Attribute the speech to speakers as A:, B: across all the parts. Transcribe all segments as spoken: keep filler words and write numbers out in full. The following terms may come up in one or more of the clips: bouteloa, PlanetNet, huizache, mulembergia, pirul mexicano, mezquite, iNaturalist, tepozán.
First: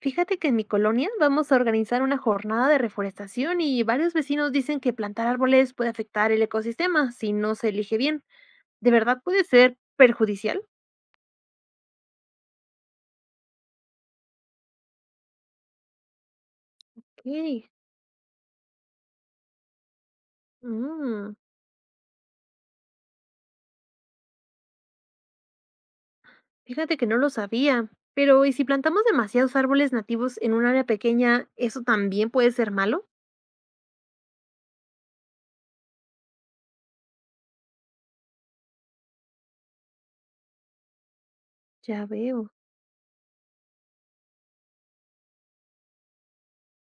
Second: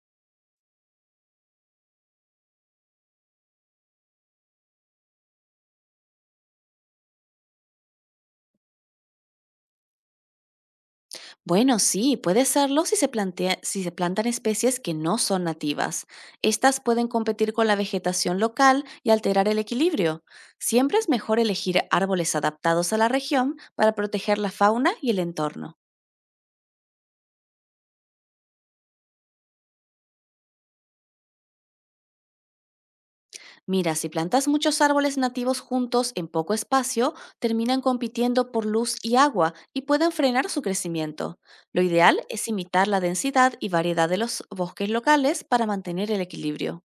A: Fíjate que en mi colonia vamos a organizar una jornada de reforestación y varios vecinos dicen que plantar árboles puede afectar el ecosistema si no se elige bien. ¿De verdad puede ser perjudicial?
B: Bueno, sí, puede serlo si se plantea- si se plantan especies que no son nativas. Estas pueden
A: Ok.
B: competir con la vegetación local y alterar el equilibrio. Siempre es
A: mm,
B: mejor elegir árboles adaptados a la región para proteger la fauna y el entorno.
A: Fíjate que no lo sabía. Pero, ¿y si plantamos demasiados árboles nativos en un área pequeña, eso también puede ser malo?
B: Mira, si plantas muchos árboles nativos juntos en poco espacio, terminan compitiendo por luz y agua y pueden frenar su crecimiento. Lo
A: Ya
B: ideal es
A: veo.
B: imitar la densidad y variedad de los bosques locales para mantener el equilibrio.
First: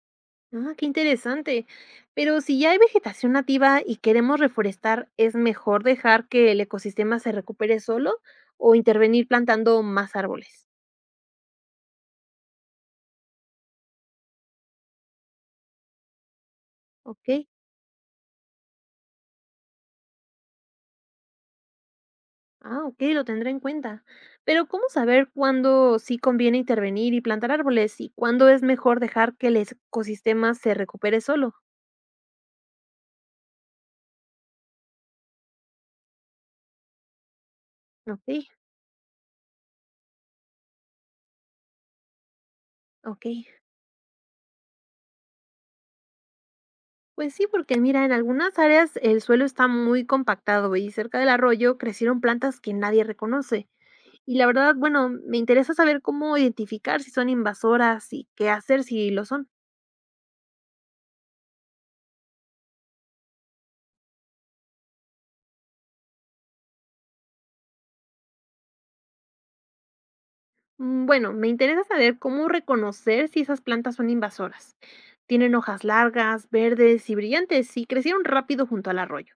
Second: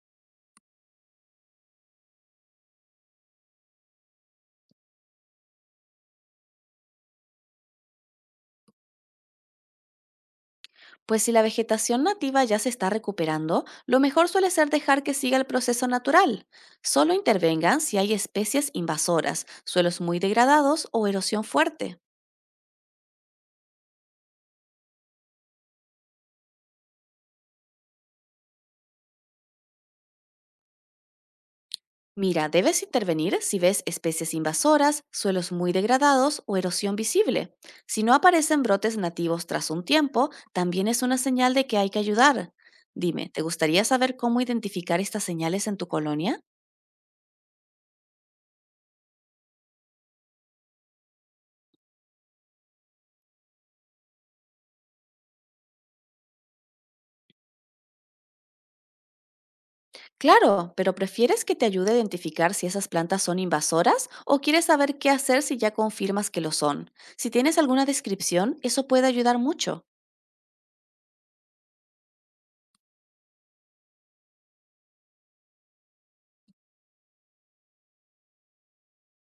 A: Ah, qué interesante. Pero si ya hay vegetación nativa y queremos reforestar, ¿es mejor dejar que el ecosistema se recupere solo o intervenir plantando más árboles?
B: Pues si la vegetación nativa ya se está recuperando, lo mejor suele ser dejar que siga el proceso natural. Solo
A: Ok,
B: intervengan si hay especies invasoras, suelos muy degradados o erosión fuerte.
A: ah, ok, lo tendré en cuenta. Pero ¿cómo saber cuándo sí conviene intervenir y plantar árboles y cuándo es mejor dejar que el ecosistema se recupere solo?
B: Mira, debes intervenir si ves especies invasoras, suelos muy degradados o erosión visible. Si no
A: Ok,
B: aparecen brotes nativos tras un tiempo, también es una señal de que hay que ayudar.
A: ok.
B: Dime, ¿te gustaría saber cómo identificar estas señales en tu colonia?
A: Pues sí, porque mira, en algunas áreas el suelo está muy compactado y cerca del arroyo crecieron plantas que nadie reconoce. Y la verdad, bueno, me interesa saber cómo identificar si son invasoras y qué hacer si lo son.
B: Claro, pero ¿prefieres que te ayude a identificar si esas plantas son invasoras o quieres saber qué hacer si ya confirmas que lo son? Si tienes alguna descripción, eso puede ayudar mucho.
A: Mm, Bueno, me interesa saber cómo reconocer si esas plantas son invasoras. Tienen hojas largas, verdes y brillantes y crecieron rápido junto al arroyo.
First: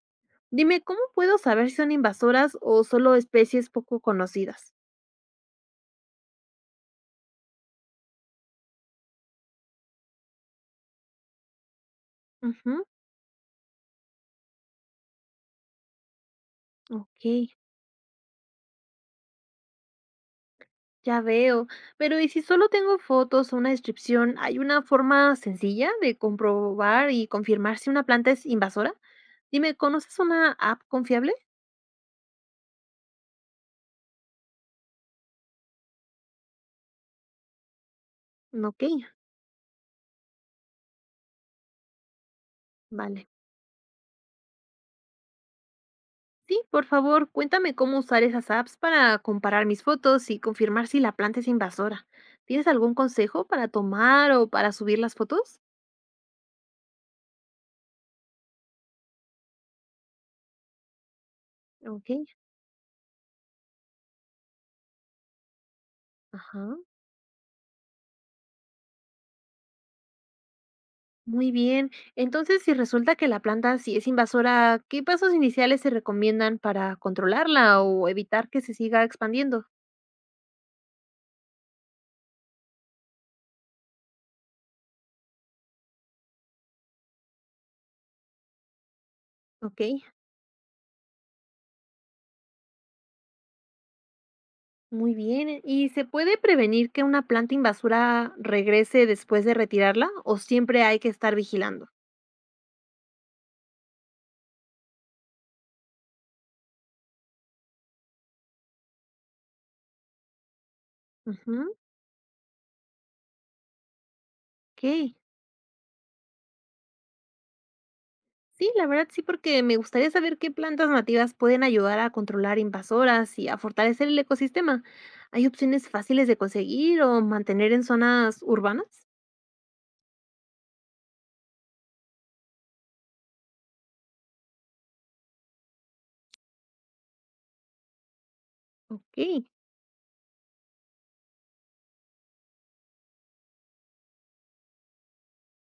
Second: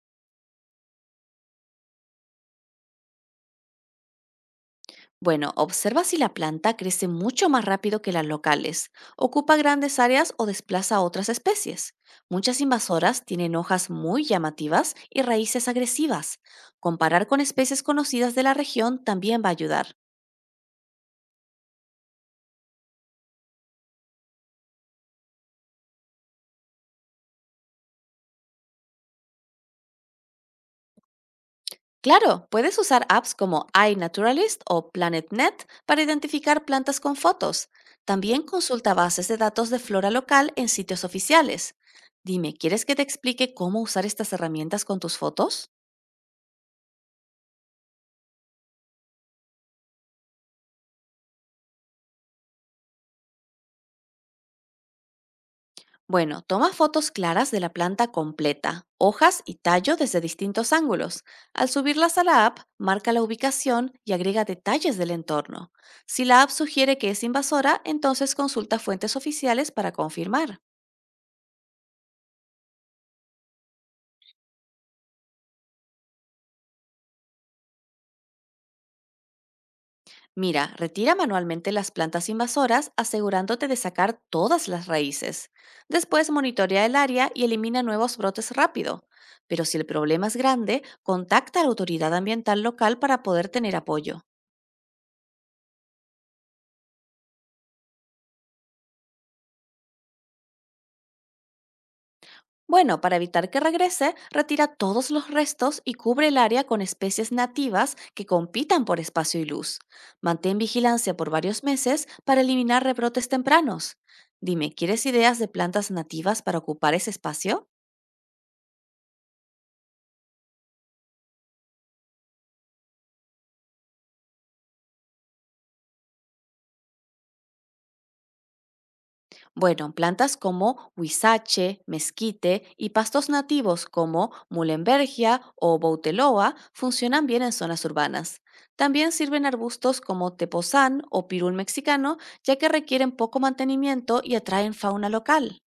A: Dime, ¿cómo puedo saber si son invasoras o solo especies poco conocidas?
B: Bueno, observa si la planta crece mucho más rápido que las locales, ocupa grandes áreas o desplaza a otras especies. Muchas
A: Ujú,
B: invasoras tienen hojas muy llamativas y raíces agresivas.
A: ok.
B: Comparar con especies conocidas de la región también va a ayudar.
A: Ya veo, pero ¿y si solo tengo fotos o una descripción, hay una forma sencilla de comprobar y confirmar si una planta es invasora? Dime, ¿conoces una app confiable?
B: Claro, puedes usar apps como iNaturalist o PlanetNet para identificar plantas con fotos. También
A: Ok,
B: consulta bases de datos de flora local en sitios oficiales. Dime, ¿quieres que te
A: vale.
B: explique cómo usar estas herramientas con tus fotos?
A: Sí, por favor, cuéntame cómo usar esas apps para comparar mis fotos y confirmar si la planta es invasora. ¿Tienes algún consejo para tomar o para subir las fotos?
B: Bueno, toma fotos claras de la planta completa, hojas y tallo desde distintos ángulos. Al
A: Ok,
B: subirlas a la app, marca la ubicación y agrega detalles del entorno. Si la app
A: ajá.
B: sugiere que es invasora, entonces consulta fuentes oficiales para confirmar.
A: Muy bien. Entonces, si resulta que la planta sí es invasora, ¿qué pasos iniciales se recomiendan para controlarla o evitar que se siga expandiendo?
B: Mira, retira manualmente las plantas invasoras asegurándote de sacar todas las raíces. Después monitorea el área y elimina nuevos brotes rápido. Pero si
A: Ok,
B: el problema es grande, contacta a la autoridad ambiental local para poder tener apoyo.
A: muy bien. ¿Y se puede prevenir que una planta invasora regrese después de retirarla o siempre hay que estar vigilando?
B: Bueno, para evitar que regrese, retira todos los restos y cubre el área con especies nativas que compitan por espacio y luz. Mantén vigilancia por varios
A: Ujú.
B: meses para eliminar rebrotes tempranos. Dime, ¿quieres
A: Ok,
B: ideas de plantas nativas para ocupar ese espacio?
A: sí, la verdad sí, porque me gustaría saber qué plantas nativas pueden ayudar a controlar invasoras y a fortalecer el ecosistema. ¿Hay opciones fáciles de conseguir o mantener en zonas urbanas?
B: Bueno, plantas como huizache, mezquite y pastos nativos como mulembergia o bouteloa funcionan bien en zonas urbanas. También
A: Ok.
B: sirven arbustos como tepozán o pirul mexicano, ya que requieren poco mantenimiento y atraen fauna local.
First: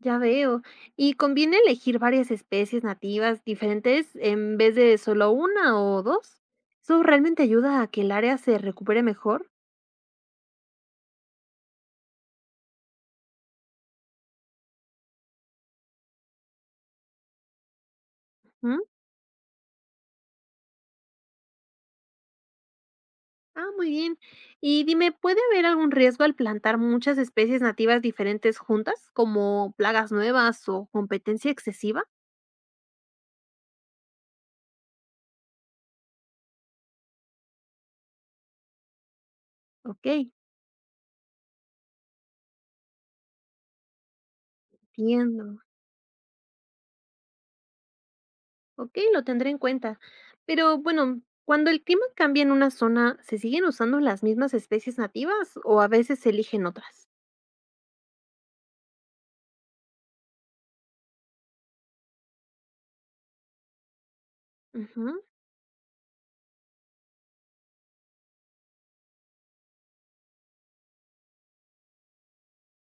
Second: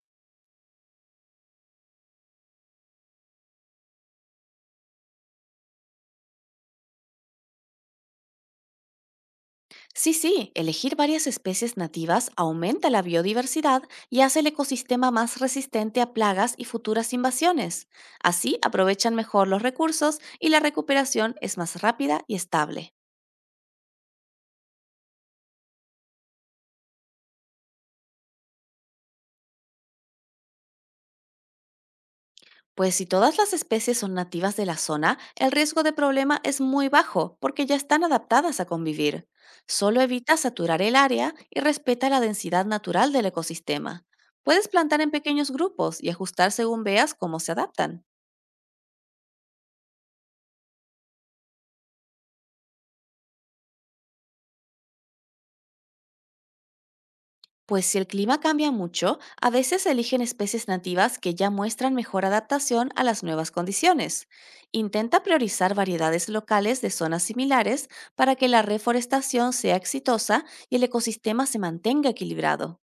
A: Ya veo. ¿Y conviene elegir varias especies nativas diferentes en vez de solo una o dos? ¿Eso realmente ayuda a que el área se recupere mejor?
B: Sí, sí, elegir varias especies nativas aumenta la biodiversidad y hace el ecosistema más resistente a plagas y futuras invasiones. Así
A: ¿Mm?
B: aprovechan mejor los recursos y la recuperación es más rápida y estable.
A: Ah, muy bien. Y dime, ¿puede haber algún riesgo al plantar muchas especies nativas diferentes juntas, como plagas nuevas o competencia excesiva?
B: Pues si todas las especies son nativas de la zona, el riesgo de problema es muy bajo porque ya están adaptadas a convivir. Solo
A: Ok,
B: evita saturar el área y respeta la densidad natural del ecosistema. Puedes plantar en pequeños
A: entiendo.
B: grupos y ajustar según veas cómo se adaptan.
A: Ok, lo tendré en cuenta. Pero bueno, cuando el clima cambia en una zona, ¿se siguen usando las mismas especies nativas o a veces se eligen otras?
B: Pues si el clima cambia mucho, a veces eligen especies nativas que ya muestran mejor adaptación a las nuevas condiciones.
A: Ujú.
B: Intenta priorizar variedades locales de zonas similares para que la reforestación sea exitosa y el ecosistema se mantenga equilibrado.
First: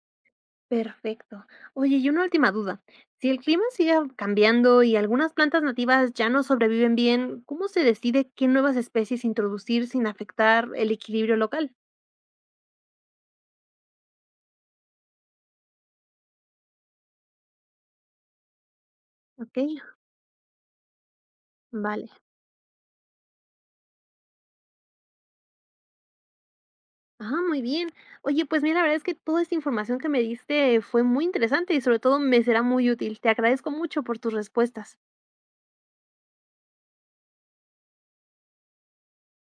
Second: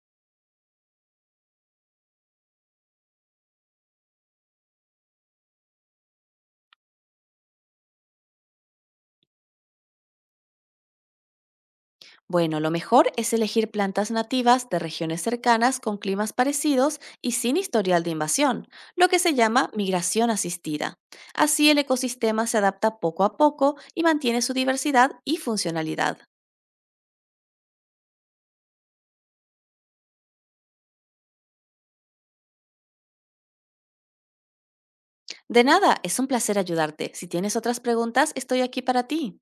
A: Perfecto. Oye, y una última duda. Si el clima sigue cambiando y algunas plantas nativas ya no sobreviven bien, ¿cómo se decide qué nuevas especies introducir sin afectar el equilibrio local?
B: Bueno, lo mejor es elegir plantas nativas de regiones cercanas con climas parecidos y sin historial de invasión, lo que se
A: Ok,
B: llama migración asistida. Así el
A: vale.
B: ecosistema se adapta poco a poco y mantiene su diversidad y funcionalidad.
A: Ah, muy bien. Oye, pues mira, la verdad es que toda esta información que me diste fue muy interesante y sobre todo me será muy útil. Te agradezco mucho por tus respuestas.
B: De nada, es un placer ayudarte. Si tienes otras preguntas, estoy aquí para ti.